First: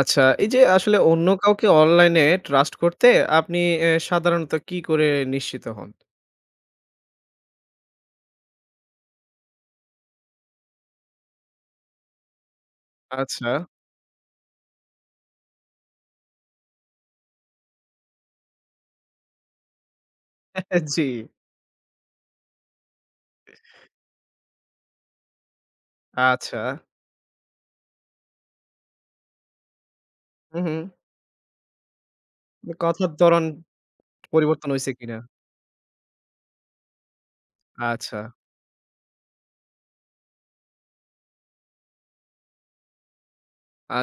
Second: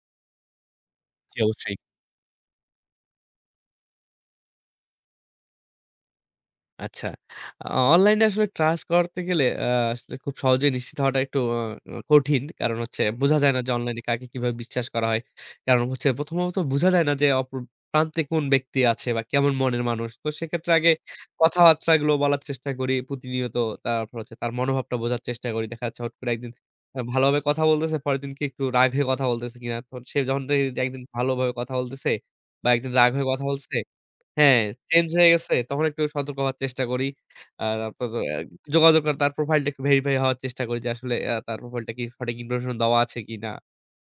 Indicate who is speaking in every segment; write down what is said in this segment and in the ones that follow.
Speaker 1: আচ্ছা, এই যে আসলে অন্য
Speaker 2: জি,
Speaker 1: কাউকে
Speaker 2: অবশ্যই।
Speaker 1: অনলাইনে ট্রাস্ট করতে আপনি সাধারণত কি করে নিশ্চিত হন?
Speaker 2: আচ্ছা। আ অনলাইনে আসলে ট্রাস্ট করতে গেলে আসলে খুব সহজেই নিশ্চিত হওয়াটা একটু কঠিন। কারণ হচ্ছে বোঝা
Speaker 1: আচ্ছা,
Speaker 2: যায় না যে অনলাইনে কাকে কিভাবে বিশ্বাস করা হয়। কারণ হচ্ছে প্রথমত বোঝা যায় না যে অপর প্রান্তে কোন ব্যক্তি আছে বা কেমন মনের মানুষ। তো সেক্ষেত্রে আগে
Speaker 1: জি,
Speaker 2: কথাবার্তাগুলো বলার চেষ্টা করি প্রতিনিয়ত। তারপর হচ্ছে তার মনোভাবটা বোঝার চেষ্টা করি। দেখা যাচ্ছে হট করে একদিন
Speaker 1: আচ্ছা।
Speaker 2: ভালোভাবে কথা বলতেছে, পরের দিন কি একটু রাগ হয়ে কথা বলতেছে কিনা। তো সে যখন
Speaker 1: হু,
Speaker 2: দেখি
Speaker 1: হু।
Speaker 2: যে একদিন ভালোভাবে কথা বলতেছে বা একদিন রাগ
Speaker 1: কথার
Speaker 2: হয়ে কথা
Speaker 1: ধরন
Speaker 2: বলছে হ্যাঁ,
Speaker 1: পরিবর্তন হইছে
Speaker 2: চেঞ্জ
Speaker 1: কিনা?
Speaker 2: হয়ে গেছে। তখন একটু সতর্ক হওয়ার চেষ্টা করি। তারপর
Speaker 1: আচ্ছা,
Speaker 2: আ যোগাযোগ করা তার প্রোফাইলটা একটু ভেরিফাই হওয়ার চেষ্টা করি যে আসলে তার প্রোফাইলটা কি সঠিক ইনফরমেশন দেওয়া আছে কিনা।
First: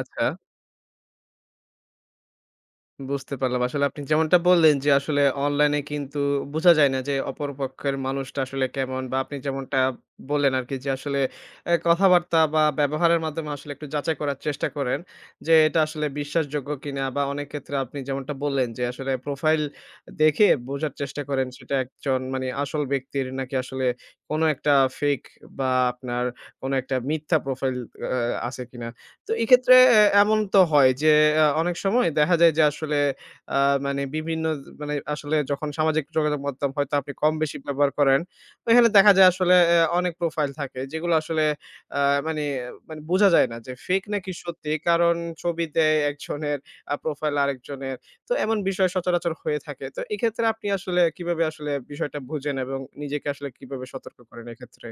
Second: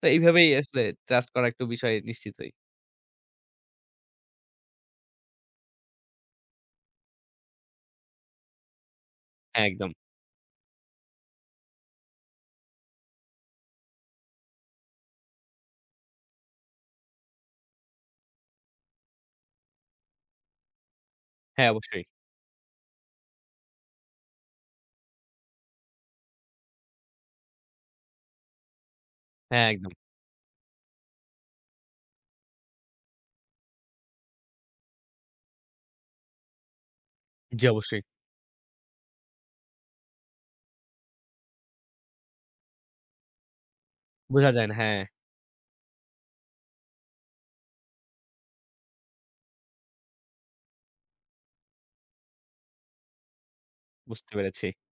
Speaker 2: তো এইভাবেই আসলে ট্রাস্ট করা একটু বিষয় নিশ্চিত হই।
Speaker 1: বুঝতে পারলাম। আসলে আপনি যেমনটা বললেন যে, আসলে অনলাইনে কিন্তু বোঝা যায় না যে, অপরপক্ষের মানুষটা আসলে কেমন বা আপনি
Speaker 2: হ্যাঁ,
Speaker 1: যেমনটা
Speaker 2: একদম।
Speaker 1: বললেন আরকি যে, আসলে এ কথাবার্তা বা ব্যবহারের মাধ্যমে আসলে একটু যাচাই করার চেষ্টা করেন যে, এটা আসলে বিশ্বাসযোগ্য কিনা বা অনেক ক্ষেত্রে আপনি যেমনটা বললেন যে, আসলে প্রোফাইল দেখে বোঝার চেষ্টা করেন
Speaker 2: হ্যাঁ,
Speaker 1: সেটা
Speaker 2: অবশ্যই।
Speaker 1: একজন মানে আসল ব্যক্তির নাকি আসলে কোনো একটা ফেক বা আপনার কোনো একটা মিথ্যা প্রোফাইল আ আছে কিনা। তো
Speaker 2: হ্যাঁ,
Speaker 1: এক্ষেত্রে
Speaker 2: একদম।
Speaker 1: এমন তো হয় যে অনেক সময় দেখা যায় যে আসলে আ মানে বিভিন্ন মানে আসলে যখন সামাজিক যোগাযোগ মাধ্যম হয়তো আপনি কম বেশি
Speaker 2: জি,
Speaker 1: ব্যবহার
Speaker 2: অবশ্যই।
Speaker 1: করেন, তো এখানে দেখা যায় আসলে অনেক প্রোফাইল থাকে যেগুলো আসলে আ মানে মানে বোঝা যায় না যে ফেক নাকি
Speaker 2: বোঝা যায়
Speaker 1: সত্যি।
Speaker 2: না। হ্যাঁ,
Speaker 1: কারণ ছবি দেয় একজনের, প্রোফাইল আরেকজনের। তো এমন বিষয় সচরাচর হয়ে থাকে। তো এক্ষেত্রে আপনি আসলে কিভাবে আসলে বিষয়টা বুঝেন এবং নিজেকে আসলে কিভাবে সতর্ক
Speaker 2: বুঝতে
Speaker 1: করেন
Speaker 2: পেরেছি।
Speaker 1: এক্ষেত্রে?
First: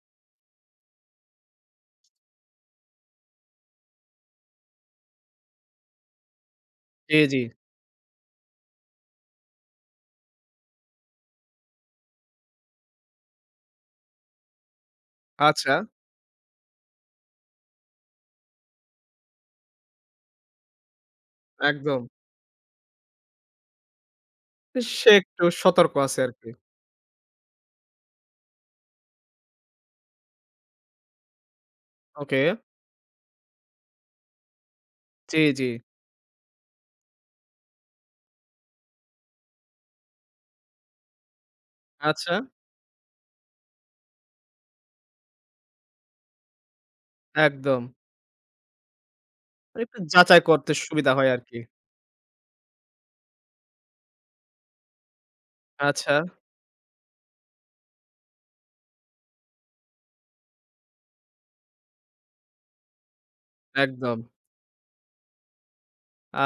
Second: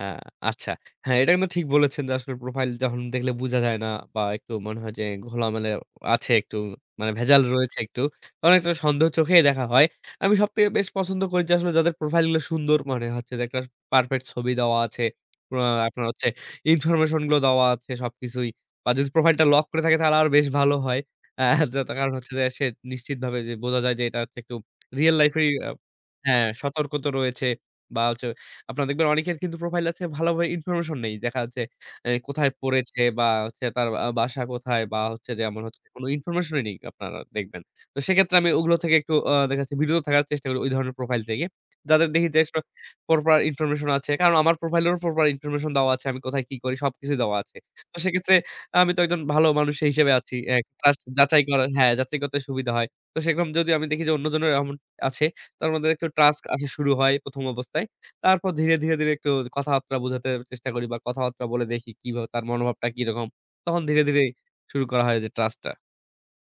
Speaker 2: আ আচ্ছা। হ্যাঁ, এটা কিন্তু ঠিক বলেছেন যে আসলে প্রোফাইল যখন দেখলে বোঝা যায় না বা একটু মনে হয় যে ঘোলামেলা আছে একটু মানে
Speaker 1: জি, জি।
Speaker 2: ভেজাল রয়েছে একটু। তখন একটা সন্দেহ চোখেই দেখা হয়। আমি সবথেকে বেশ পছন্দ করি যে আসলে যাদের প্রোফাইল গুলো সুন্দর মানে হচ্ছে যে একটা পারফেক্ট ছবি দেওয়া আছে। আ
Speaker 1: আচ্ছা,
Speaker 2: আপনার হচ্ছে ইনফরমেশন গুলো দেওয়া আছে সবকিছুই। বা যদি প্রোফাইলটা লক করে থাকে তাহলে আরো বেশ ভালো হয়। আ যাতে
Speaker 1: একদম।
Speaker 2: কারণ হচ্ছে যে সে নিশ্চিতভাবে যে বোঝা যায় যে এটা হচ্ছে একটু
Speaker 1: সে
Speaker 2: রিয়াল লাইফ
Speaker 1: একটু
Speaker 2: এরই
Speaker 1: সতর্ক আছে
Speaker 2: হ্যাঁ,
Speaker 1: আরকি।
Speaker 2: সতর্কতা রয়েছে বা হচ্ছে আপনার দেখবেন অনেকের কিন্তু প্রোফাইল আছে ভালোভাবে ইনফরমেশন নেই। দেখা যাচ্ছে এ
Speaker 1: ওকে।
Speaker 2: কোথায় পড়েছে বা হচ্ছে তার বাসা কোথায় বা হচ্ছে
Speaker 1: জি,
Speaker 2: যে এমন
Speaker 1: জি।
Speaker 2: হচ্ছে কোনো ইনফরমেশনই নেই আপনারা দেখবেন। তো সেক্ষেত্রে আমি ওগুলো থেকে একটু দেখা যাচ্ছে বিরত থাকার চেষ্টা করি ওই ধরনের প্রোফাইল থেকে। যাদের দেখি
Speaker 1: আচ্ছা,
Speaker 2: যে আসলে প্রপার ইনফরমেশন আছে। কারণ আমার প্রোফাইলেরও প্রপার ইনফরমেশন দেওয়া আছে। আমি কোথায় কি করি সবকিছু দেওয়া আছে।
Speaker 1: একদম।
Speaker 2: তো সেক্ষেত্রে আমি তো একজন ভালো মানুষ
Speaker 1: আর
Speaker 2: সেই
Speaker 1: একটু
Speaker 2: হিসেবে আছি।
Speaker 1: যাচাই
Speaker 2: এ
Speaker 1: করতে
Speaker 2: ট্রাস্ট
Speaker 1: সুবিধা হয়
Speaker 2: যাচাই
Speaker 1: আরকি।
Speaker 2: করার হ্যাঁ, যাচাই করতে সুবিধা হয়। তো সেরকম যদি আমি দেখি যে অন্যজনের এমন আছে তার মধ্যে একটু
Speaker 1: আচ্ছা,
Speaker 2: ট্রাস্ট আসা শুরু হয় ১ম অবস্থায়। তারপর ধীরে, ধীরে, ধীরে একটু কথাবার্তা বোঝাতে চেষ্টা করি বা কথাবার্তা বলে দেখি কিভাবে তার মনোভাবটা কিরকম। তখন ধীরে,
Speaker 1: একদম।
Speaker 2: ধীরে শুরু করা হয় যে ট্রাস্ট টা।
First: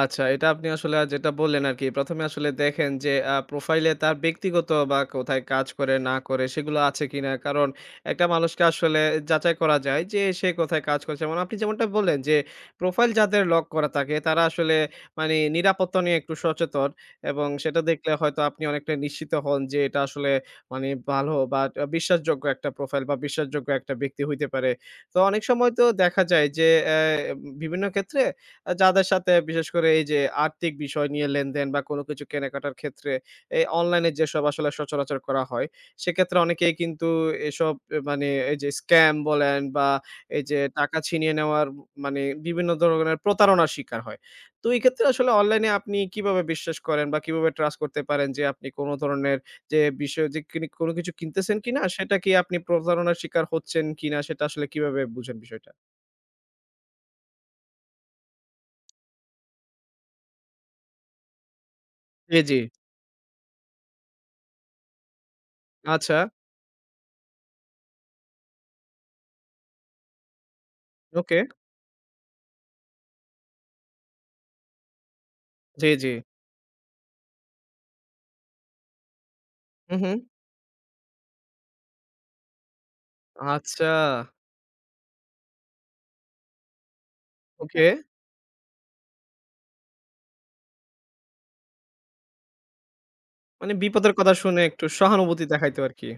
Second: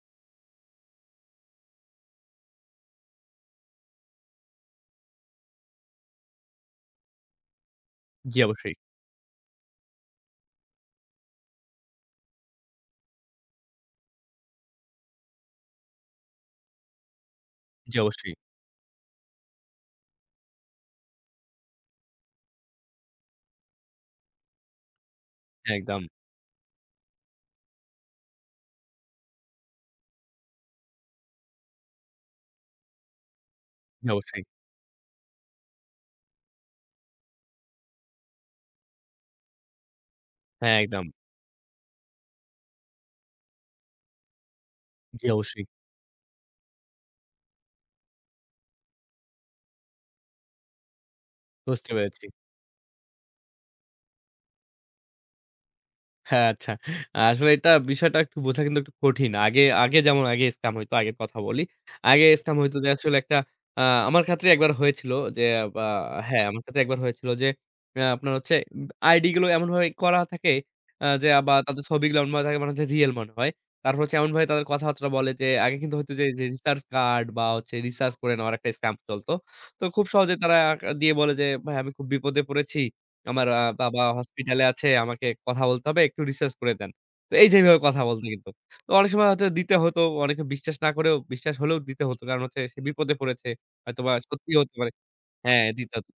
Speaker 1: আচ্ছা, এটা আপনি আসলে যেটা বললেন আরকি। ১ম এ আসলে দেখেন যে প্রোফাইলে তার ব্যক্তিগত বা কোথায় কাজ করে না করে সেগুলো আছে কিনা। কারণ একটা
Speaker 2: জি
Speaker 1: মানুষকে
Speaker 2: অবশ্যই,
Speaker 1: আসলে যাচাই করা যায় যে সে কোথায় কাজ করছে। যেমন আপনি যেমনটা বললেন যে প্রোফাইল যাদের লক করা থাকে তারা আসলে মানে নিরাপত্তা নিয়ে একটু সচেতন এবং সেটা
Speaker 2: জি
Speaker 1: দেখলে
Speaker 2: অবশ্যই।
Speaker 1: হয়তো আপনি অনেকটা নিশ্চিত হন যে এটা আসলে মানে ভালো বা বিশ্বাসযোগ্য একটা প্রোফাইল বা বিশ্বাসযোগ্য একটা ব্যক্তি হইতে পারে। তো অনেক সময়
Speaker 2: হ্যাঁ,
Speaker 1: তো
Speaker 2: একদম।
Speaker 1: দেখা যায় যে বিভিন্ন ক্ষেত্রে যাদের সাথে বিশেষ করে এই যে আর্থিক বিষয় নিয়ে লেনদেন বা কোনো কিছু কেনাকাটার ক্ষেত্রে এই
Speaker 2: জি
Speaker 1: অনলাইনে
Speaker 2: অবশ্যই।
Speaker 1: যেসব আসলে সচরাচর করা হয়, সেক্ষেত্রে অনেকেই কিন্তু এসব মানে এই যে স্ক্যাম বলেন বা এই যে
Speaker 2: হ্যাঁ,
Speaker 1: টাকা
Speaker 2: একদম।
Speaker 1: ছিনিয়ে নেওয়ার মানে বিভিন্ন ধরনের প্রতারণার শিকার হয়। তো এই ক্ষেত্রে
Speaker 2: জি
Speaker 1: আসলে
Speaker 2: অবশ্যই।
Speaker 1: অনলাইনে আপনি কিভাবে বিশ্বাস করেন বা কিভাবে ট্রাস্ট করতে পারেন যে আপনি কোনো ধরনের যে বিষয় যে কিনি কোনো কিছু কিনতেছেন কিনা
Speaker 2: বুঝতে
Speaker 1: সেটা
Speaker 2: পেরেছি।
Speaker 1: কি আপনি প্রতারণার শিকার হচ্ছেন কিনা সেটা আসলে কিভাবে বুঝেন বিষয়টা?
Speaker 2: হ্যাঁ, আচ্ছা। আসলে এটা বিষয়টা একটু বোঝা কিন্তু একটু কঠিন। আগে আগে যেমন আগে স্কাম হইতো, আগের কথা বলি। আগে
Speaker 1: জি,
Speaker 2: স্কাম
Speaker 1: জি।
Speaker 2: হইতো যে আসলে একটা আ আমার ক্ষেত্রে একবার হয়েছিল যে বা
Speaker 1: আচ্ছা,
Speaker 2: হ্যাঁ, আমার ক্ষেত্রে একবার হয়েছিল যে আপনার হচ্ছে আইডি গুলো এমনভাবে করা থাকে যে
Speaker 1: ওকে।
Speaker 2: বা তাদের ছবিগুলো এমনভাবে থাকে মনে হচ্ছে রিয়াল মনে হয়। তারপর হচ্ছে এমনভাবে তাদের কথাবার্তা বলে যে আগে
Speaker 1: জি,
Speaker 2: কিন্তু
Speaker 1: জি।
Speaker 2: হয়তো যে রিসার্চ কার্ড বা হচ্ছে রিসার্চ করে নেওয়ার একটা স্কাম চলতো। তো
Speaker 1: হু,
Speaker 2: খুব
Speaker 1: হু।
Speaker 2: সহজে তারা দিয়ে বলে যে, "ভাই আমি খুব বিপদে পড়েছি। আমার
Speaker 1: আচ্ছা,
Speaker 2: বাবা হসপিটালে আছে, আমাকে কথা বলতে হবে, একটু রিসার্চ করে দেন। তো এই যে এভাবে
Speaker 1: ওকে।
Speaker 2: কথা বলতো কিন্তু। তো অনেক সময় হচ্ছে দিতে হতো, অনেকে বিশ্বাস না করেও বিশ্বাস হলেও দিতে হতো। কারণ হচ্ছে সে বিপদে পড়েছে।
Speaker 1: মানে
Speaker 2: হয়তোবা
Speaker 1: বিপদের কথা
Speaker 2: সত্যি
Speaker 1: শুনে
Speaker 2: হতে
Speaker 1: একটু
Speaker 2: পারে।
Speaker 1: সহানুভূতি
Speaker 2: হ্যাঁ,
Speaker 1: দেখাইতো
Speaker 2: দিত।
Speaker 1: আরকি।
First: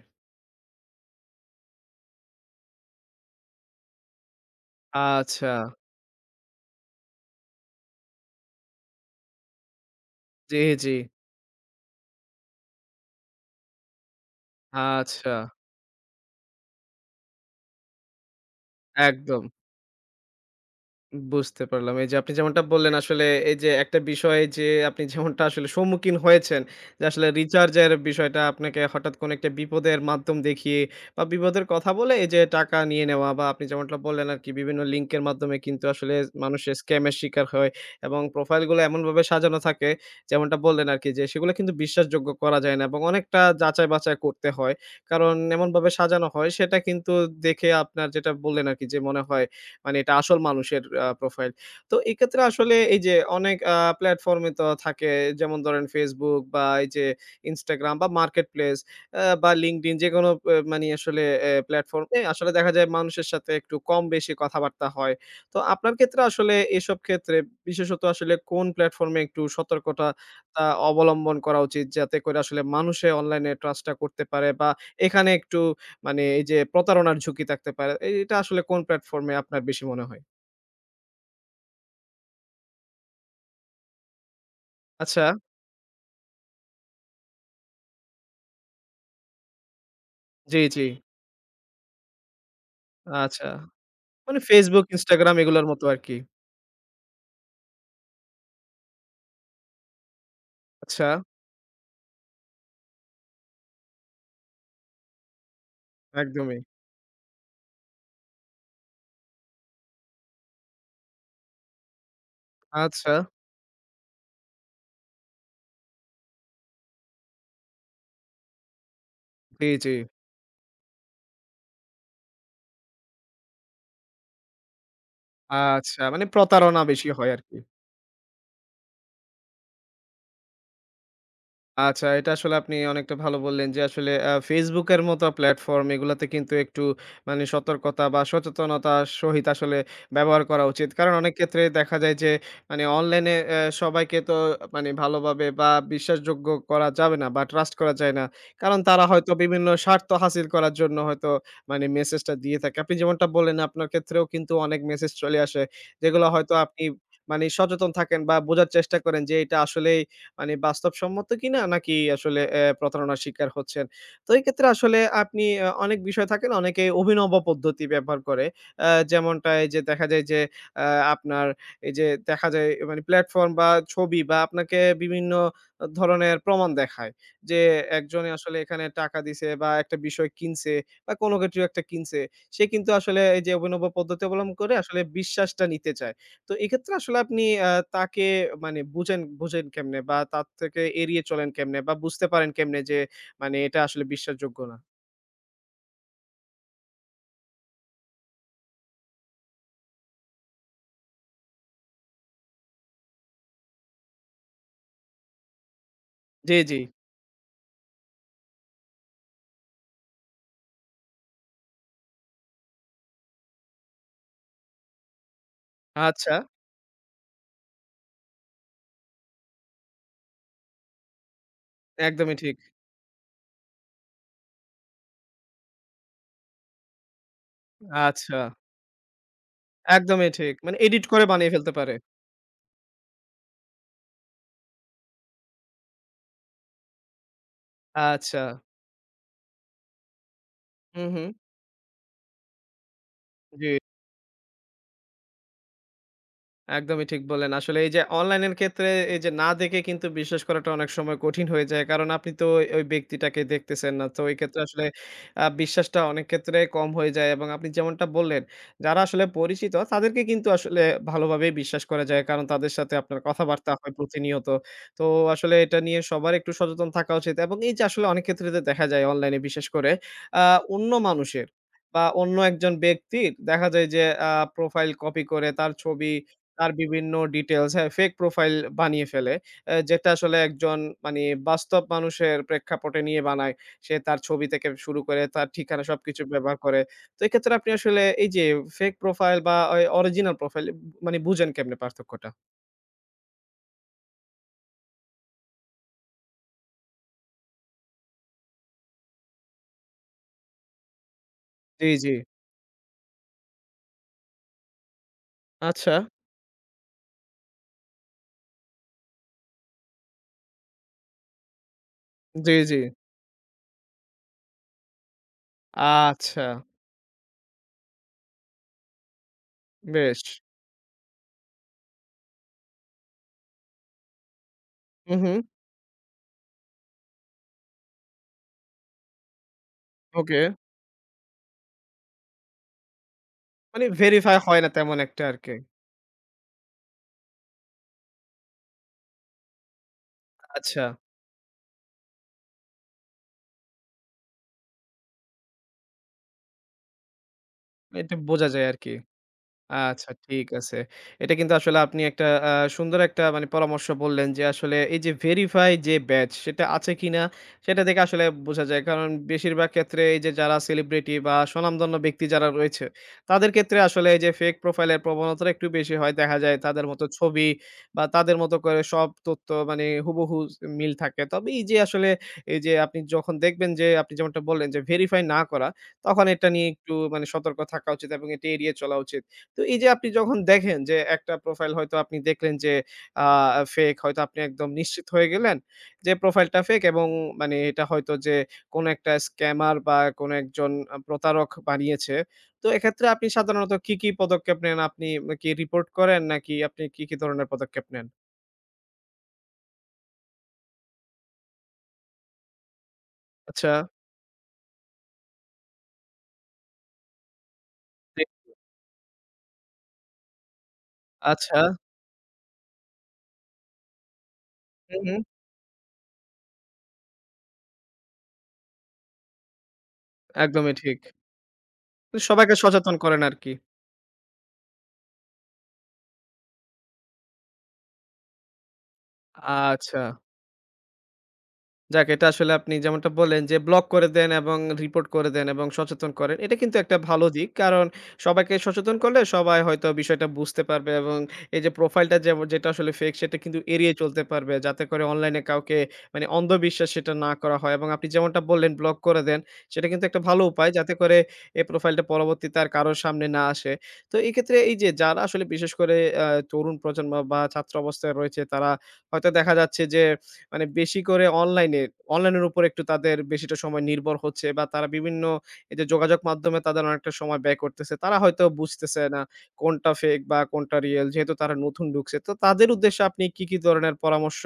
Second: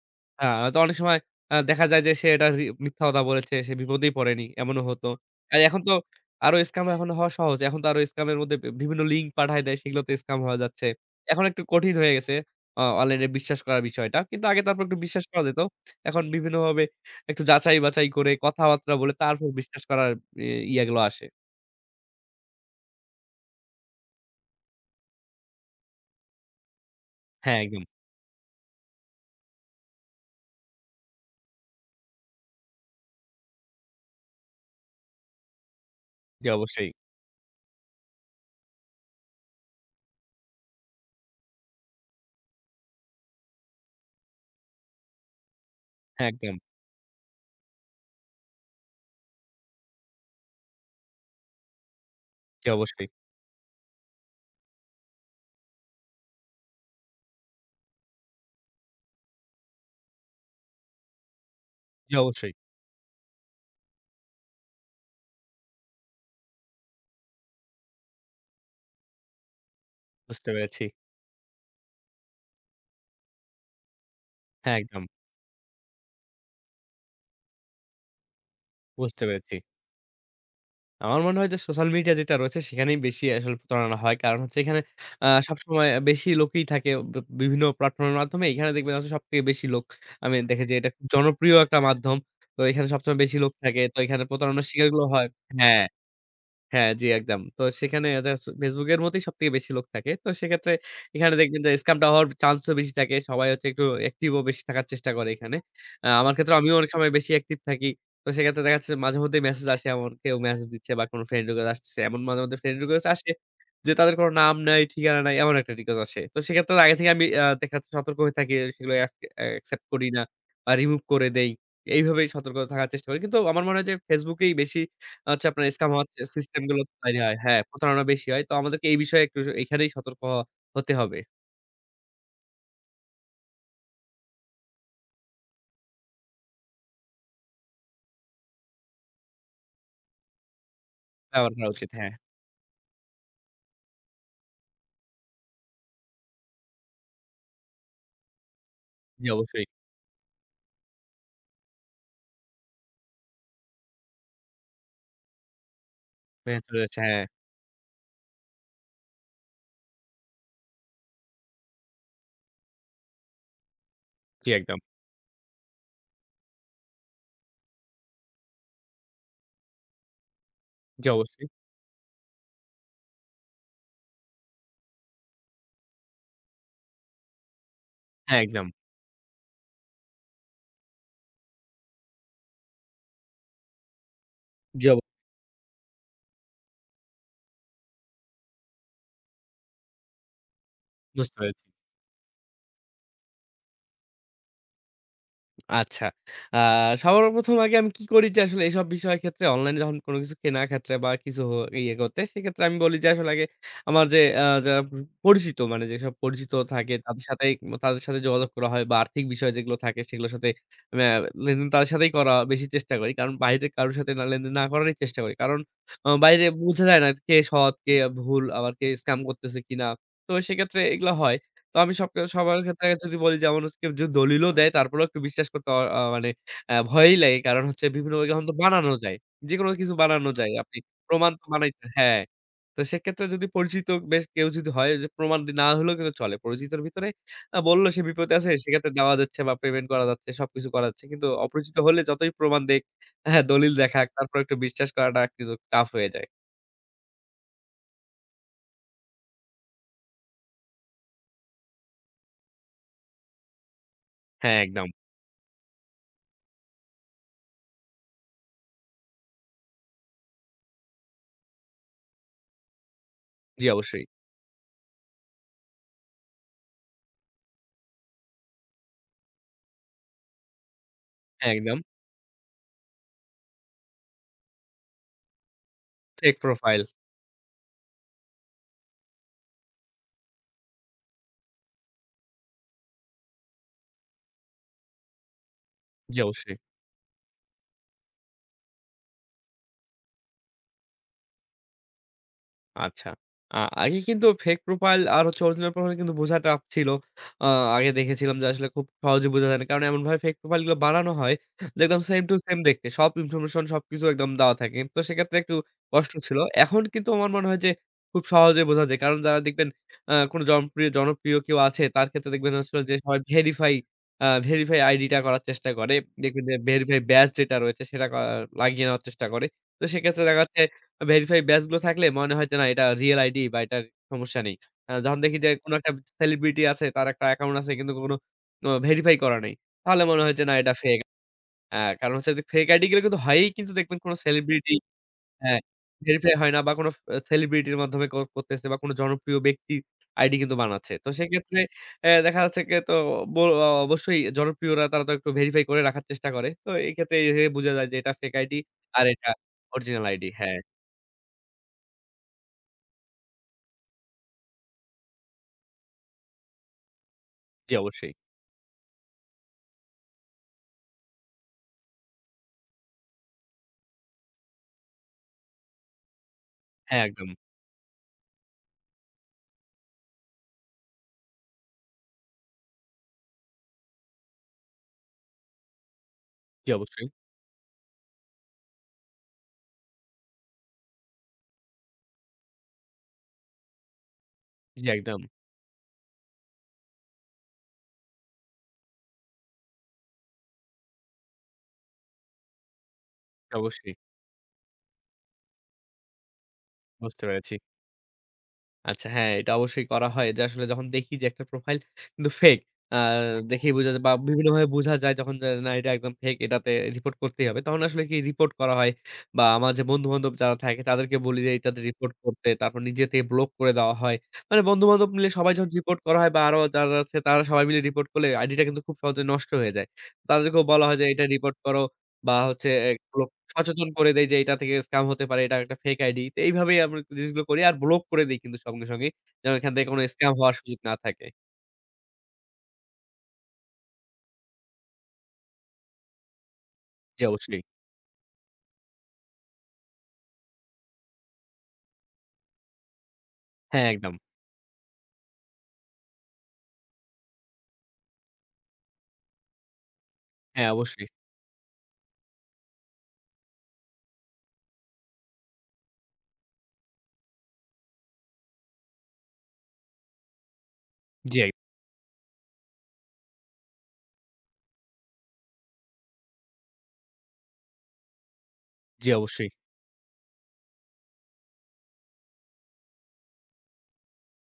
Speaker 2: আ তো অনেক সময় দেখা যায় যে সে এটা মিথ্যা কথা বলেছে, সে বিপদেই পড়েনি। এমনও হতো।
Speaker 1: আচ্ছা।
Speaker 2: আর এখন তো আরো স্কাম এখন হওয়া সহজ। এখন তো আরো স্কামের মধ্যে বিভিন্ন লিঙ্ক পাঠায় দেয়, সেগুলোতে স্কাম হওয়া
Speaker 1: জি,
Speaker 2: যাচ্ছে।
Speaker 1: জি।
Speaker 2: এখন একটু কঠিন হয়ে গেছে অনলাইনে বিশ্বাস করার বিষয়টা। কিন্তু আগে তারপর একটু বিশ্বাস
Speaker 1: আচ্ছা,
Speaker 2: করা যেত। এখন বিভিন্নভাবে একটু যাচাই-বাছাই করে কথাবার্তা বলে
Speaker 1: একদম।
Speaker 2: তারপর বিশ্বাস করার ই ইয়াগুলো আসে।
Speaker 1: বুঝতে পারলাম। এই যে আপনি যেমনটা বললেন আসলে এই যে একটা বিষয়ে যে আপনি যেমনটা আসলে সম্মুখীন হয়েছেন, যে আসলে
Speaker 2: হ্যাঁ, একদম।
Speaker 1: রিচার্জের বিষয়টা আপনাকে হঠাৎ কোনো একটা বিপদের মাধ্যম দেখিয়ে বা বিপদের কথা বলে এই যে টাকা নিয়ে নেওয়া বা আপনি যেমনটা বললেন আরকি বিভিন্ন লিঙ্কের মাধ্যমে কিন্তু আসলে
Speaker 2: জি,
Speaker 1: মানুষের
Speaker 2: অবশ্যই।
Speaker 1: স্ক্যামের শিকার হয় এবং প্রোফাইলগুলো এমনভাবে সাজানো থাকে যেমনটা বললেন আরকি যে সেগুলো কিন্তু বিশ্বাসযোগ্য করা যায় না এবং অনেকটা যাচাই-বাছাই করতে হয়। কারণ এমনভাবে সাজানো
Speaker 2: হ্যাঁ,
Speaker 1: হয়
Speaker 2: একদম।
Speaker 1: সেটা কিন্তু দেখে আপনার যেটা বললেন আরকি যে মনে হয় মানে এটা আসল মানুষের প্রোফাইল। তো এক্ষেত্রে
Speaker 2: জি,
Speaker 1: আসলে এই
Speaker 2: অবশ্যই।
Speaker 1: যে অনেক প্ল্যাটফর্মে তো থাকে যেমন ধরেন Facebook বা এই যে Instagram বা Marketplace বা LinkedIn যেকোনো মানে আসলে এ প্ল্যাটফর্ম
Speaker 2: জি,
Speaker 1: এ আসলে
Speaker 2: অবশ্যই।
Speaker 1: দেখা যায় মানুষের সাথে একটু কম বেশি কথাবার্তা হয়। তো আপনার ক্ষেত্রে আসলে এসব ক্ষেত্রে বিশেষত আসলে কোন প্ল্যাটফর্মে একটু সতর্কতা
Speaker 2: বুঝতে
Speaker 1: আ
Speaker 2: পেরেছি।
Speaker 1: অবলম্বন করা উচিত? যাতে করে আসলে মানুষে অনলাইনে ট্রাস্ট টা করতে পারে বা
Speaker 2: হ্যাঁ, একদম।
Speaker 1: এখানে একটু মানে এই যে প্রতারণার ঝুঁকি থাকতে পারে। এটা আসলে কোন
Speaker 2: বুঝতে
Speaker 1: প্ল্যাটফর্মে
Speaker 2: পেরেছি।
Speaker 1: আপনার বেশি মনে হয়?
Speaker 2: আমার মনে হয় যে সোশ্যাল মিডিয়া যেটা রয়েছে সেখানেই বেশি আসলে প্রতারণা হয়। কারণ হচ্ছে এখানে
Speaker 1: আচ্ছা,
Speaker 2: সবসময় বেশি লোকই থাকে বিভিন্ন প্ল্যাটফর্ম এর মাধ্যমে। এখানে দেখবেন আসলে সবথেকে বেশি লোক। আমি
Speaker 1: জি,
Speaker 2: দেখি যে
Speaker 1: জি।
Speaker 2: এটা খুব জনপ্রিয় একটা মাধ্যম। তো এখানে সবসময় বেশি
Speaker 1: আচ্ছা।
Speaker 2: লোক থাকে। তো এখানে
Speaker 1: মানে
Speaker 2: প্রতারণার
Speaker 1: Facebook,
Speaker 2: শিকারগুলো হয়
Speaker 1: Instagram এগুলোর
Speaker 2: হ্যাঁ।
Speaker 1: মতো আরকি।
Speaker 2: হ্যাঁ, জি একদম। তো সেখানে যা হচ্ছে Facebook এর মতোই সবথেকে বেশি লোক থাকে। তো সেক্ষেত্রে
Speaker 1: আচ্ছা,
Speaker 2: এখানে দেখবেন যে স্কামটা হওয়ার চান্সও বেশি থাকে। সবাই হচ্ছে একটু অ্যাক্টিভ ও বেশি থাকার চেষ্টা করে এখানে। আমার ক্ষেত্রে
Speaker 1: একদমই।
Speaker 2: আমিও অনেক সময় বেশি অ্যাক্টিভ থাকি। তো সেক্ষেত্রে দেখা যাচ্ছে মাঝেমধ্যেই মেসেজ আসে এমন কেউ মেসেজ দিচ্ছে বা কোনো ফ্রেন্ড রিকোয়েস্ট আসতেছে। এমন মাঝে মধ্যে ফ্রেন্ড রিকোয়েস্ট
Speaker 1: আচ্ছা,
Speaker 2: আসে যে তাদের কোনো নাম নাই, ঠিকানা নাই এমন একটা রিকোয়েস্ট আসে। তো সেক্ষেত্রে আগে থেকে আমি দেখা যাচ্ছে সতর্ক হয়ে থাকি। সেগুলো
Speaker 1: জি,
Speaker 2: অ্যাকসেপ্ট
Speaker 1: জি।
Speaker 2: করি না বা রিমুভ করে দেই। এইভাবেই সতর্ক থাকার চেষ্টা করি। কিন্তু আমার মনে হয় যে Facebook এই বেশি হচ্ছে আপনার স্কাম
Speaker 1: আচ্ছা,
Speaker 2: হওয়ার
Speaker 1: মানে
Speaker 2: সিস্টেম গুলো
Speaker 1: প্রতারণা বেশি
Speaker 2: তৈরি
Speaker 1: হয়
Speaker 2: হয়।
Speaker 1: আরকি।
Speaker 2: হ্যাঁ, প্রতারণা বেশি হয়। তো আমাদেরকে এই বিষয়ে একটু এখানেই সতর্ক হওয়া হতে হবে।
Speaker 1: আচ্ছা, এটা আসলে আপনি অনেকটা ভালো বললেন যে আসলে Facebook এর মতো প্ল্যাটফর্ম এগুলাতে কিন্তু একটু মানে সতর্কতা বা সচেতনতার সহিত আসলে ব্যবহার করা উচিত। কারণ অনেক
Speaker 2: ব্যবহার
Speaker 1: ক্ষেত্রে
Speaker 2: করা উচিত।
Speaker 1: দেখা
Speaker 2: হ্যাঁ,
Speaker 1: যায় যে মানে অনলাইনে সবাইকে তো মানে ভালোভাবে বা বিশ্বাসযোগ্য করা যাবে না বা ট্রাস্ট করা যায় না। কারণ তারা
Speaker 2: জি
Speaker 1: হয়তো
Speaker 2: অবশ্যই।
Speaker 1: বিভিন্ন স্বার্থ হাসিল করার জন্য হয়তো মানে মেসেজটা দিয়ে থাকে। আপনি যেমনটা বললেন আপনার ক্ষেত্রেও কিন্তু অনেক মেসেজ চলে আসে যেগুলো হয়তো
Speaker 2: হ্যাঁ, চলে
Speaker 1: আপনি
Speaker 2: যাচ্ছে। হ্যাঁ,
Speaker 1: মানে সচেতন থাকেন বা বোঝার চেষ্টা করেন যে এটা আসলেই মানে বাস্তবসম্মত কিনা নাকি আসলে প্রতারণার শিকার হচ্ছেন। তো এই
Speaker 2: জি
Speaker 1: ক্ষেত্রে
Speaker 2: একদম।
Speaker 1: আসলে আপনি অনেক বিষয় থাকে না অনেকে অভিনব পদ্ধতি ব্যবহার করে। যেমনটা এই যে দেখা যায় যে আ
Speaker 2: জি অবশ্যই।
Speaker 1: আপনার এই যে দেখা যায় মানে প্ল্যাটফর্ম বা ছবি বা আপনাকে বিভিন্ন ধরনের প্রমাণ দেখায়। যে একজনে
Speaker 2: হ্যাঁ,
Speaker 1: আসলে
Speaker 2: একদম।
Speaker 1: এখানে টাকা দিছে বা একটা বিষয় কিনছে বা কোনো কিছু একটা কিনছে। সে কিন্তু আসলে এই যে অভিনব পদ্ধতি অবলম্বন করে
Speaker 2: জি অব
Speaker 1: আসলে বিশ্বাসটা নিতে চায়। তো এক্ষেত্রে আসলে আপনি তাকে মানে বুঝেন বুঝেন কেমনে? বা তার থেকে এড়িয়ে
Speaker 2: বুঝতে
Speaker 1: চলেন
Speaker 2: পেরেছি।
Speaker 1: কেমনে? বা বুঝতে পারেন কেমনে যে মানে এটা আসলে বিশ্বাসযোগ্য না?
Speaker 2: আচ্ছা। আ সবার প্রথম আগে আমি কি করি যে আসলে এসব বিষয়ের ক্ষেত্রে অনলাইনে যখন কোনো কিছু কেনার ক্ষেত্রে বা কিছু ইয়ে করতে সেক্ষেত্রে আমি বলি যে আসলে আগে আমার যে যারা পরিচিত মানে যেসব পরিচিত
Speaker 1: জি, জি।
Speaker 2: থাকে তাদের সাথেই তাদের সাথে যোগাযোগ করা হয় বা আর্থিক বিষয় যেগুলো থাকে সেগুলোর সাথে ম্যা লেনদেন তাদের সাথেই করা বেশি চেষ্টা করি। কারণ বাইরে কারো সাথে না লেনদেন না করারই চেষ্টা করি। কারণ
Speaker 1: আচ্ছা,
Speaker 2: বাইরে বোঝা যায় না কে সৎ, কে ভুল আবার কে স্ক্যাম করতেছে কিনা। তো সেক্ষেত্রে এগুলা হয়। তো আমি
Speaker 1: একদমই ঠিক।
Speaker 2: সবার ক্ষেত্রে যদি বলি যেমন হচ্ছে কেউ যদি দলিলও দেয় তারপরেও একটু বিশ্বাস করতে অ আ মানে ভয়ই লাগে। কারণ হচ্ছে বিভিন্ন
Speaker 1: আচ্ছা,
Speaker 2: এখন তো বানানো যায়। যেকোনো কিছু বানানো
Speaker 1: একদমই
Speaker 2: যায়।
Speaker 1: ঠিক।
Speaker 2: আপনি
Speaker 1: মানে এডিট করে
Speaker 2: প্রমাণ তো
Speaker 1: বানিয়ে ফেলতে
Speaker 2: বানাইতে
Speaker 1: পারে।
Speaker 2: হ্যাঁ। তো সেক্ষেত্রে যদি পরিচিত বেশ কেউ যদি হয় যে প্রমাণ না হলেও কিন্তু চলে। পরিচিতর ভিতরে বলল সে বিপদে
Speaker 1: আচ্ছা।
Speaker 2: আছে সেক্ষেত্রে দেওয়া যাচ্ছে বা পেমেন্ট করা যাচ্ছে সবকিছু করা
Speaker 1: হু,
Speaker 2: যাচ্ছে।
Speaker 1: হু।
Speaker 2: কিন্তু অপরিচিত হলে যতই প্রমাণ দেক, হ্যাঁ,
Speaker 1: জি।
Speaker 2: দলিল দেখাক তারপর একটু বিশ্বাস করাটা কিন্তু টাফ হয়ে যায়।
Speaker 1: একদমই ঠিক বললেন। আসলে এই যে অনলাইনের ক্ষেত্রে এই যে না দেখে কিন্তু বিশ্বাস করাটা অনেক সময় কঠিন হয়ে যায়। কারণ আপনি তো ওই ওই ব্যক্তিটাকে দেখতেছেন না। তো এই
Speaker 2: হ্যাঁ,
Speaker 1: ক্ষেত্রে আসলে
Speaker 2: একদম।
Speaker 1: বিশ্বাসটা অনেক ক্ষেত্রে কম হয়ে যায় এবং আপনি যেমনটা বললেন, যারা আসলে পরিচিত তাদেরকে কিন্তু আসলে ভালোভাবেই বিশ্বাস করা যায়। কারণ তাদের সাথে আপনার
Speaker 2: জি,
Speaker 1: কথাবার্তা হয়
Speaker 2: অবশ্যই।
Speaker 1: প্রতিনিয়ত। তো আসলে এটা নিয়ে সবার একটু সচেতন থাকা উচিত এবং এই যে আসলে অনেক ক্ষেত্রে যে দেখা যায় অনলাইনে বিশেষ করে আ অন্য মানুষের
Speaker 2: হ্যাঁ, একদম।
Speaker 1: বা অন্য একজন ব্যক্তির দেখা যায় যে প্রোফাইল কপি করে তার ছবি
Speaker 2: ফেক
Speaker 1: তার
Speaker 2: প্রোফাইল।
Speaker 1: বিভিন্ন ডিটেইলস হ্যাঁ, ফেক প্রোফাইল বানিয়ে ফেলে। যেটা আসলে একজন মানে বাস্তব মানুষের প্রেক্ষাপটে নিয়ে বানায়। সে তার ছবি থেকে শুরু করে তার ঠিকানা
Speaker 2: জি,
Speaker 1: সবকিছু
Speaker 2: অবশ্যই।
Speaker 1: ব্যবহার করে। তো এক্ষেত্রে আপনি আসলে এই যে ফেক প্রোফাইল বা অরিজিনাল প্রোফাইল মানে বুঝেন কেমনে পার্থক্যটা?
Speaker 2: আচ্ছা। আগে কিন্তু ফেক প্রোফাইল আর হচ্ছে অরিজিনাল প্রোফাইল কিন্তু বোঝা টাফ ছিল। আ আগে দেখেছিলাম যে আসলে খুব সহজে বোঝা যায় না। কারণ এমনভাবে ফেক প্রোফাইল গুলো বানানো হয় যে
Speaker 1: জি,
Speaker 2: একদম
Speaker 1: জি।
Speaker 2: সেম টু সেম দেখতে। সব ইনফরমেশন সবকিছু একদম দেওয়া থাকে। তো সেক্ষেত্রে একটু
Speaker 1: আচ্ছা।
Speaker 2: কষ্ট ছিল। এখন কিন্তু আমার মনে হয় যে খুব সহজে বোঝা যায়। কারণ যারা দেখবেন কোনো জনপ্রিয় জনপ্রিয় কেউ আছে তার ক্ষেত্রে দেখবেন
Speaker 1: জি, জি।
Speaker 2: আসলে যে সবাই ভেরিফাই আইডিটা করার চেষ্টা করে।
Speaker 1: আচ্ছা,
Speaker 2: দেখবেন যে ভেরিফাই ব্যাজ যেটা রয়েছে সেটা লাগিয়ে নেওয়ার চেষ্টা করে। তো
Speaker 1: বেশ।
Speaker 2: সেক্ষেত্রে দেখা যাচ্ছে ভেরিফাই ব্যাচ গুলো থাকলে মনে হয় যে না এটা রিয়াল আইডি বা এটার সমস্যা নেই।
Speaker 1: হু,
Speaker 2: যখন
Speaker 1: হু।
Speaker 2: দেখি যে কোন একটা সেলিব্রিটি আছে, তার একটা অ্যাকাউন্ট আছে কিন্তু কোনো ভেরিফাই করা নেই। তাহলে মনে হয়
Speaker 1: ওকে।
Speaker 2: যে না এটা ফেক। কারণ হচ্ছে যে ফেক আইডি গুলো কিন্তু হয়ই কিন্তু
Speaker 1: মানে
Speaker 2: দেখবেন কোন
Speaker 1: ভেরিফাই হয় না
Speaker 2: সেলিব্রিটি
Speaker 1: তেমন একটা আরকি।
Speaker 2: হ্যাঁ, ভেরিফাই হয় না বা কোন সেলিব্রিটির মাধ্যমে করতেছে বা কোন জনপ্রিয় ব্যক্তির আইডি কিন্তু
Speaker 1: আচ্ছা,
Speaker 2: বানাচ্ছে। তো সেক্ষেত্রে দেখা যাচ্ছে কে তো ব অ অবশ্যই জনপ্রিয়রা তারা তো একটু ভেরিফাই করে রাখার চেষ্টা করে। তো এই ক্ষেত্রে এই বোঝা যায় যে এটা
Speaker 1: এটা
Speaker 2: ফেক
Speaker 1: বোঝা
Speaker 2: আইডি
Speaker 1: যায় আরকি।
Speaker 2: আর এটা অরিজিনাল
Speaker 1: আচ্ছা
Speaker 2: আইডি।
Speaker 1: ঠিক
Speaker 2: হ্যাঁ,
Speaker 1: আছে। এটা কিন্তু আসলে আপনি একটা সুন্দর একটা মানে পরামর্শ বললেন যে আসলে এই যে ভেরিফাই যে ব্যাচ সেটা আছে কিনা
Speaker 2: জি
Speaker 1: সেটা দেখে
Speaker 2: অবশ্যই।
Speaker 1: আসলে বোঝা যায়। কারণ বেশিরভাগ ক্ষেত্রে এই যে যারা সেলিব্রিটি বা স্বনামধন্য ব্যক্তি যারা রয়েছে তাদের ক্ষেত্রে আসলে এই যে ফেক প্রোফাইলের প্রবণতাটা একটু বেশি হয়। দেখা যায় তাদের
Speaker 2: হ্যাঁ,
Speaker 1: মতো
Speaker 2: একদম।
Speaker 1: ছবি বা তাদের মতো করে সব তথ্য মানে হুবহু মিল থাকে। তবে এই যে আসলে এই যে আপনি যখন দেখবেন যে আপনি যেমনটা বললেন যে ভেরিফাই না করা তখন এটা নিয়ে
Speaker 2: জি,
Speaker 1: একটু
Speaker 2: অবশ্যই।
Speaker 1: মানে সতর্ক থাকা উচিত এবং এটা এড়িয়ে চলা উচিত। তো এই যে আপনি যখন দেখেন যে একটা প্রোফাইল হয়তো আপনি দেখলেন যে আ ফেক হয়তো আপনি একদম
Speaker 2: জি,
Speaker 1: নিশ্চিত
Speaker 2: একদম।
Speaker 1: হয়ে গেলেন যে প্রোফাইলটা ফেক এবং মানে এটা হয়তো যে কোনো একটা স্ক্যামার বা কোনো একজন প্রতারক বানিয়েছে। তো এক্ষেত্রে আপনি সাধারণত
Speaker 2: অবশ্যই।
Speaker 1: কি, কি পদক্ষেপ নেন? আপনি কি রিপোর্ট করেন নাকি আপনি কি, কি
Speaker 2: বুঝতে
Speaker 1: ধরনের
Speaker 2: পেরেছি।
Speaker 1: পদক্ষেপ নেন?
Speaker 2: আচ্ছা হ্যাঁ, এটা অবশ্যই করা হয় যে আসলে যখন দেখি যে একটা প্রোফাইল কিন্তু ফেক আ
Speaker 1: আচ্ছা,
Speaker 2: দেখেই বোঝা যায় বা বিভিন্নভাবে বোঝা যায় যখন যে না এটা একদম ফেক এটাতে রিপোর্ট করতেই হবে। তখন আসলে কি রিপোর্ট করা হয় বা আমার যে বন্ধু-বান্ধব যারা থাকে তাদেরকে বলি যে
Speaker 1: আচ্ছা।
Speaker 2: এটাতে রিপোর্ট করতে। তারপর নিজে থেকে ব্লক করে দেওয়া হয়। মানে
Speaker 1: হুম,
Speaker 2: বন্ধু-বান্ধব
Speaker 1: হুম।
Speaker 2: মিলে সবাই যখন রিপোর্ট করা হয় বা আরো যারা আছে তারা সবাই মিলে রিপোর্ট করলে আইডিটা কিন্তু খুব সহজে নষ্ট হয়ে যায়। তাদেরকেও
Speaker 1: একদমই
Speaker 2: বলা হয়
Speaker 1: ঠিক।
Speaker 2: যে এটা রিপোর্ট করো বা
Speaker 1: সবাইকে
Speaker 2: হচ্ছে এ
Speaker 1: সচেতন করেন
Speaker 2: ব্লক
Speaker 1: আরকি।
Speaker 2: সচেতন করে দেই যে এটা থেকে স্কাম হতে পারে। এটা একটা ফেক আইডি। তো এইভাবেই আমরা জিনিসগুলো করি। আর ব্লক করে দেই কিন্তু সঙ্গে, সঙ্গেই। যেন এখান থেকে কোনো
Speaker 1: আচ্ছা।
Speaker 2: স্কাম হওয়ার সুযোগ না থাকে।
Speaker 1: যাক এটা আসলে আপনি যেমনটা বললেন যে ব্লক করে দেন এবং রিপোর্ট করে দেন এবং সচেতন করেন। এটা কিন্তু একটা
Speaker 2: জি
Speaker 1: ভালো দিক।
Speaker 2: অবশ্যই।
Speaker 1: কারণ সবাইকে সচেতন করলে সবাই হয়তো বিষয়টা বুঝতে পারবে এবং এই যে প্রোফাইলটা যেমন যেটা আসলে ফেক সেটা কিন্তু
Speaker 2: হ্যাঁ,
Speaker 1: এড়িয়ে
Speaker 2: একদম।
Speaker 1: চলতে পারবে। যাতে করে অনলাইনে কাউকে মানে অন্ধবিশ্বাস সেটা না করা হয় এবং আপনি যেমনটা বললেন ব্লক করে দেন। সেটা কিন্তু একটা ভালো
Speaker 2: হ্যাঁ,
Speaker 1: উপায় যাতে
Speaker 2: অবশ্যই।
Speaker 1: করে এই প্রোফাইলটা পরবর্তীতে আর কারো সামনে না আসে। তো এক্ষেত্রে এই যে যারা আসলে বিশেষ করে আ তরুণ প্রজন্ম বা ছাত্র অবস্থায় রয়েছে তারা হয়তো দেখা যাচ্ছে যে মানে বেশি করে
Speaker 2: জি, এক-
Speaker 1: অনলাইনে, অনলাইনের উপর একটু তাদের বেশিটা সময় নির্ভর হচ্ছে বা তারা বিভিন্ন এই যে যোগাযোগ মাধ্যমে তাদের অনেকটা সময় ব্যয় করতেছে। তারা হয়তো বুঝতেছে
Speaker 2: জি
Speaker 1: না
Speaker 2: অবশ্যই।
Speaker 1: কোনটা ফেক বা কোনটা রিয়েল যেহেতু তারা নতুন ঢুকছে। তো তাদের উদ্দেশ্যে আপনি কি, কি ধরনের পরামর্শ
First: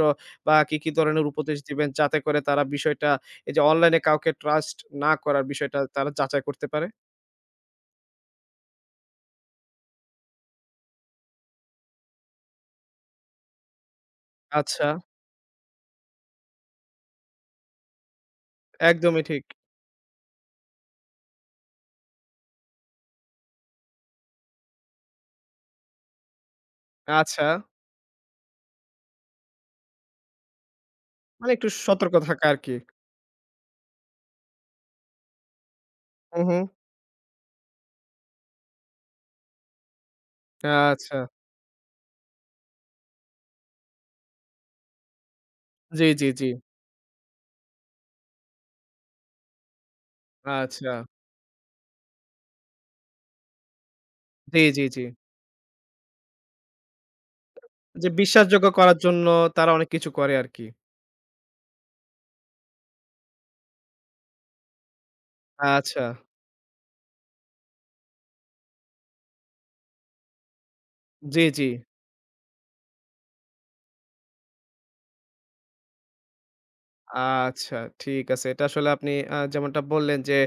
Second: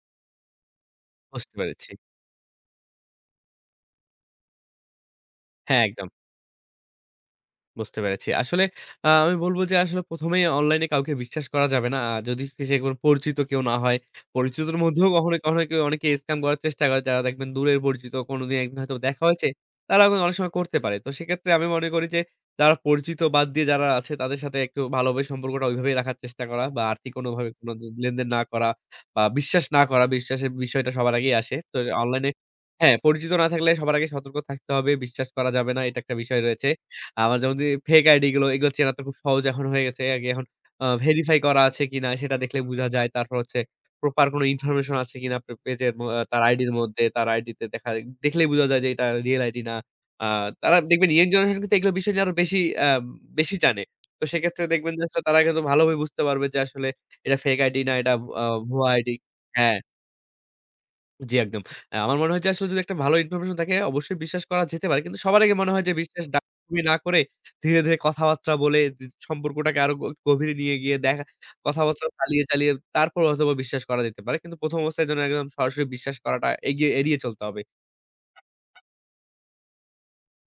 Speaker 1: বা কি, কি ধরনের
Speaker 2: বুঝতে
Speaker 1: উপদেশ দিবেন
Speaker 2: পেরেছি।
Speaker 1: যাতে করে তারা বিষয়টা এই যে অনলাইনে কাউকে ট্রাস্ট না করার বিষয়টা
Speaker 2: হ্যাঁ, একদম।
Speaker 1: তারা যাচাই করতে পারে?
Speaker 2: বুঝতে পেরেছি। আসলে আমি বলব যে আসলে ১ম এই অনলাইনে কাউকে বিশ্বাস করা যাবে না। যদি সে কোন পরিচিত কেউ না হয়। পরিচিতর
Speaker 1: আচ্ছা,
Speaker 2: মধ্যেও কখনো, কখনো কেউ অনেকে স্ক্যাম করার চেষ্টা করে। যারা দেখবেন দূরের পরিচিত কোনদিন একদিন হয়তো দেখা
Speaker 1: একদমই ঠিক।
Speaker 2: হয়েছে। তারা কিন্তু অনেক সময় করতে পারে। তো সেক্ষেত্রে আমি মনে করি যে যারা পরিচিত বাদ দিয়ে যারা আছে তাদের সাথে একটু ভালোভাবে সম্পর্কটা ওইভাবেই রাখার চেষ্টা করা বা আর্থিক
Speaker 1: আচ্ছা,
Speaker 2: কোনোভাবে কোন লেনদেন না করা বা বিশ্বাস না করা। বিশ্বাসের বিষয়টা সবার আগেই
Speaker 1: মানে
Speaker 2: আসে।
Speaker 1: একটু
Speaker 2: তো
Speaker 1: সতর্ক
Speaker 2: অনলাইনে
Speaker 1: থাকা আরকি।
Speaker 2: হ্যাঁ, পরিচিত না থাকলে সবার আগে সতর্ক থাকতে হবে। বিশ্বাস করা যাবে না। এটা একটা
Speaker 1: হু,
Speaker 2: বিষয়
Speaker 1: হু।
Speaker 2: রয়েছে। আমার যেমন যে ফেক আইডি গুলো এগুলো চেনা তো খুব সহজ এখন হয়ে গেছে। আগে এখন
Speaker 1: আচ্ছা।
Speaker 2: ভেরিফাই করা আছে কিনা সেটা দেখলে বুঝা যায়। তারপর হচ্ছে প্রপার কোনো ইনফরমেশন আছে কিনা আপনার পেজের
Speaker 1: জি, জি,
Speaker 2: তার
Speaker 1: জি।
Speaker 2: আইডির মধ্যে, তার আইডিতে দেখা দেখলেই বুঝা যায় যে এটা রিয়াল আইডি না। আ তারা
Speaker 1: আচ্ছা।
Speaker 2: দেখবেন ইয়ং জেনারেশন কিন্তু এগুলো বিষয় নিয়ে আরো বেশি আ বেশি জানে। তো
Speaker 1: জি,
Speaker 2: সেক্ষেত্রে
Speaker 1: জি,
Speaker 2: দেখবেন
Speaker 1: জি।
Speaker 2: যে আসলে তারা কিন্তু ভালোভাবে বুঝতে পারবে যে আসলে এটা ফেক আইডি না
Speaker 1: যে
Speaker 2: এটা আ
Speaker 1: বিশ্বাসযোগ্য
Speaker 2: ভুয়া
Speaker 1: করার
Speaker 2: আইডি।
Speaker 1: জন্য তারা
Speaker 2: হ্যাঁ।
Speaker 1: অনেক কিছু করে আরকি।
Speaker 2: জি, একদম। আমার মনে হয় যে আসলে যদি একটা ভালো ইনফরমেশন থাকে অবশ্যই বিশ্বাস করা যেতে পারে। কিন্তু সবার আগে মনে হয় যে
Speaker 1: আচ্ছা।
Speaker 2: বিশ্বাস ডাকাডাকি না করে ধীরে, ধীরে কথাবার্তা বলে সম্পর্কটাকে আরো গভীরে নিয়ে গিয়ে দেখা
Speaker 1: জি, জি।
Speaker 2: কথাবার্তা চালিয়ে, চালিয়ে তারপর হয়তোবা বিশ্বাস করা যেতে পারে। কিন্তু ১ম অবস্থায় যেন একদম সরাসরি বিশ্বাস করাটা এগিয়ে এড়িয়ে চলতে হবে।
Speaker 1: আচ্ছা ঠিক আছে। এটা আসলে আপনি যেমনটা বললেন যে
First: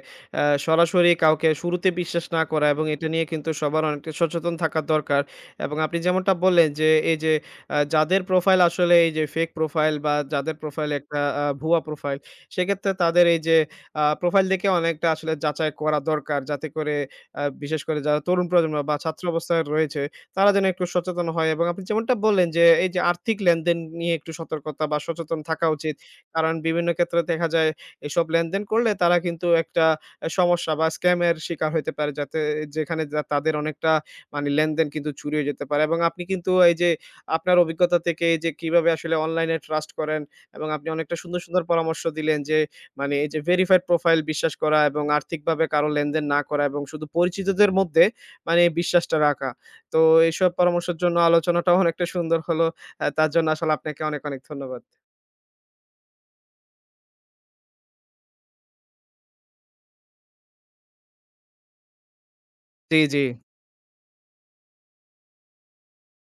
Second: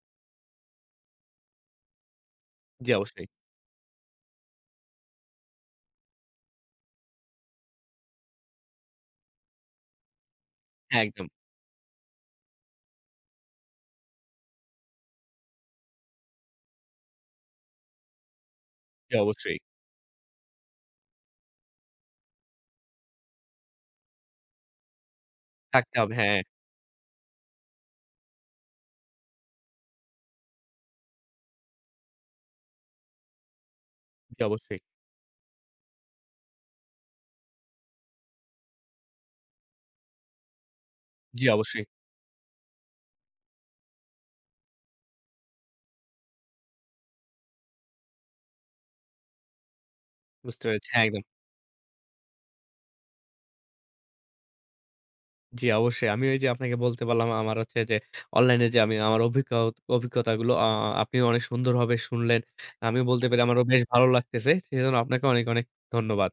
Speaker 1: আ সরাসরি কাউকে শুরুতে বিশ্বাস না করা এবং
Speaker 2: জি,
Speaker 1: এটা নিয়ে
Speaker 2: অবশ্যই।
Speaker 1: কিন্তু সবার অনেকটা সচেতন থাকা দরকার। এবং আপনি যেমনটা বললেন যে এই যে যাদের প্রোফাইল আসলে এই যে ফেক প্রোফাইল বা যাদের প্রোফাইল
Speaker 2: হ্যাঁ,
Speaker 1: একটা
Speaker 2: একদম।
Speaker 1: ভুয়া প্রোফাইল সেক্ষেত্রে তাদের এই যে প্রোফাইল দেখে অনেকটা আসলে যাচাই করা দরকার। যাতে করে বিশেষ করে যারা তরুণ প্রজন্ম বা
Speaker 2: জি,
Speaker 1: ছাত্র
Speaker 2: অবশ্যই।
Speaker 1: অবস্থায় রয়েছে তারা যেন একটু সচেতন হয় এবং আপনি যেমনটা বললেন যে এই যে আর্থিক লেনদেন নিয়ে একটু সতর্কতা বা সচেতন থাকা
Speaker 2: থাকতে
Speaker 1: উচিত।
Speaker 2: হবে। হ্যাঁ,
Speaker 1: কারণ বিভিন্ন ক্ষেত্রে দেখা যায় এসব লেনদেন করলে তারা কিন্তু একটা সমস্যা বা স্ক্যামের শিকার হইতে পারে। যাতে যেখানে যা তাদের অনেকটা
Speaker 2: জি,
Speaker 1: মানে
Speaker 2: অবশ্যই।
Speaker 1: লেনদেন কিন্তু চুরি হয়ে যেতে পারে এবং আপনি কিন্তু এই যে আপনার অভিজ্ঞতা থেকে এই যে কিভাবে আসলে অনলাইনে ট্রাস্ট করেন এবং আপনি অনেকটা সুন্দর,
Speaker 2: জি,
Speaker 1: সুন্দর
Speaker 2: অবশ্যই।
Speaker 1: পরামর্শ দিলেন যে মানে এই যে ভেরিফাইড প্রোফাইল বিশ্বাস করা এবং আর্থিকভাবে কারো লেনদেন না করা এবং শুধু পরিচিতদের মধ্যে মানে এই বিশ্বাসটা রাখা। তো এইসব
Speaker 2: বুঝতে পেরেছি।
Speaker 1: পরামর্শের
Speaker 2: হ্যাঁ,
Speaker 1: জন্য
Speaker 2: একদম।
Speaker 1: আলোচনাটাও অনেকটা সুন্দর হলো। তার জন্য আসলে আপনাকে অনেক, অনেক ধন্যবাদ।
Speaker 2: জি, অবশ্যই। আমি ওই যে আপনাকে বলতে পারলাম আমার হচ্ছে যে অনলাইনে যে আমি আমার অভিজ্ঞতাগুলো আপনি অনেক সুন্দরভাবে শুনলেন।
Speaker 1: জি,
Speaker 2: আমিও
Speaker 1: জি।
Speaker 2: বলতে পেরে আমারও বেশ ভালো লাগতেছে। সেজন্য আপনাকে অনেক, অনেক ধন্যবাদ।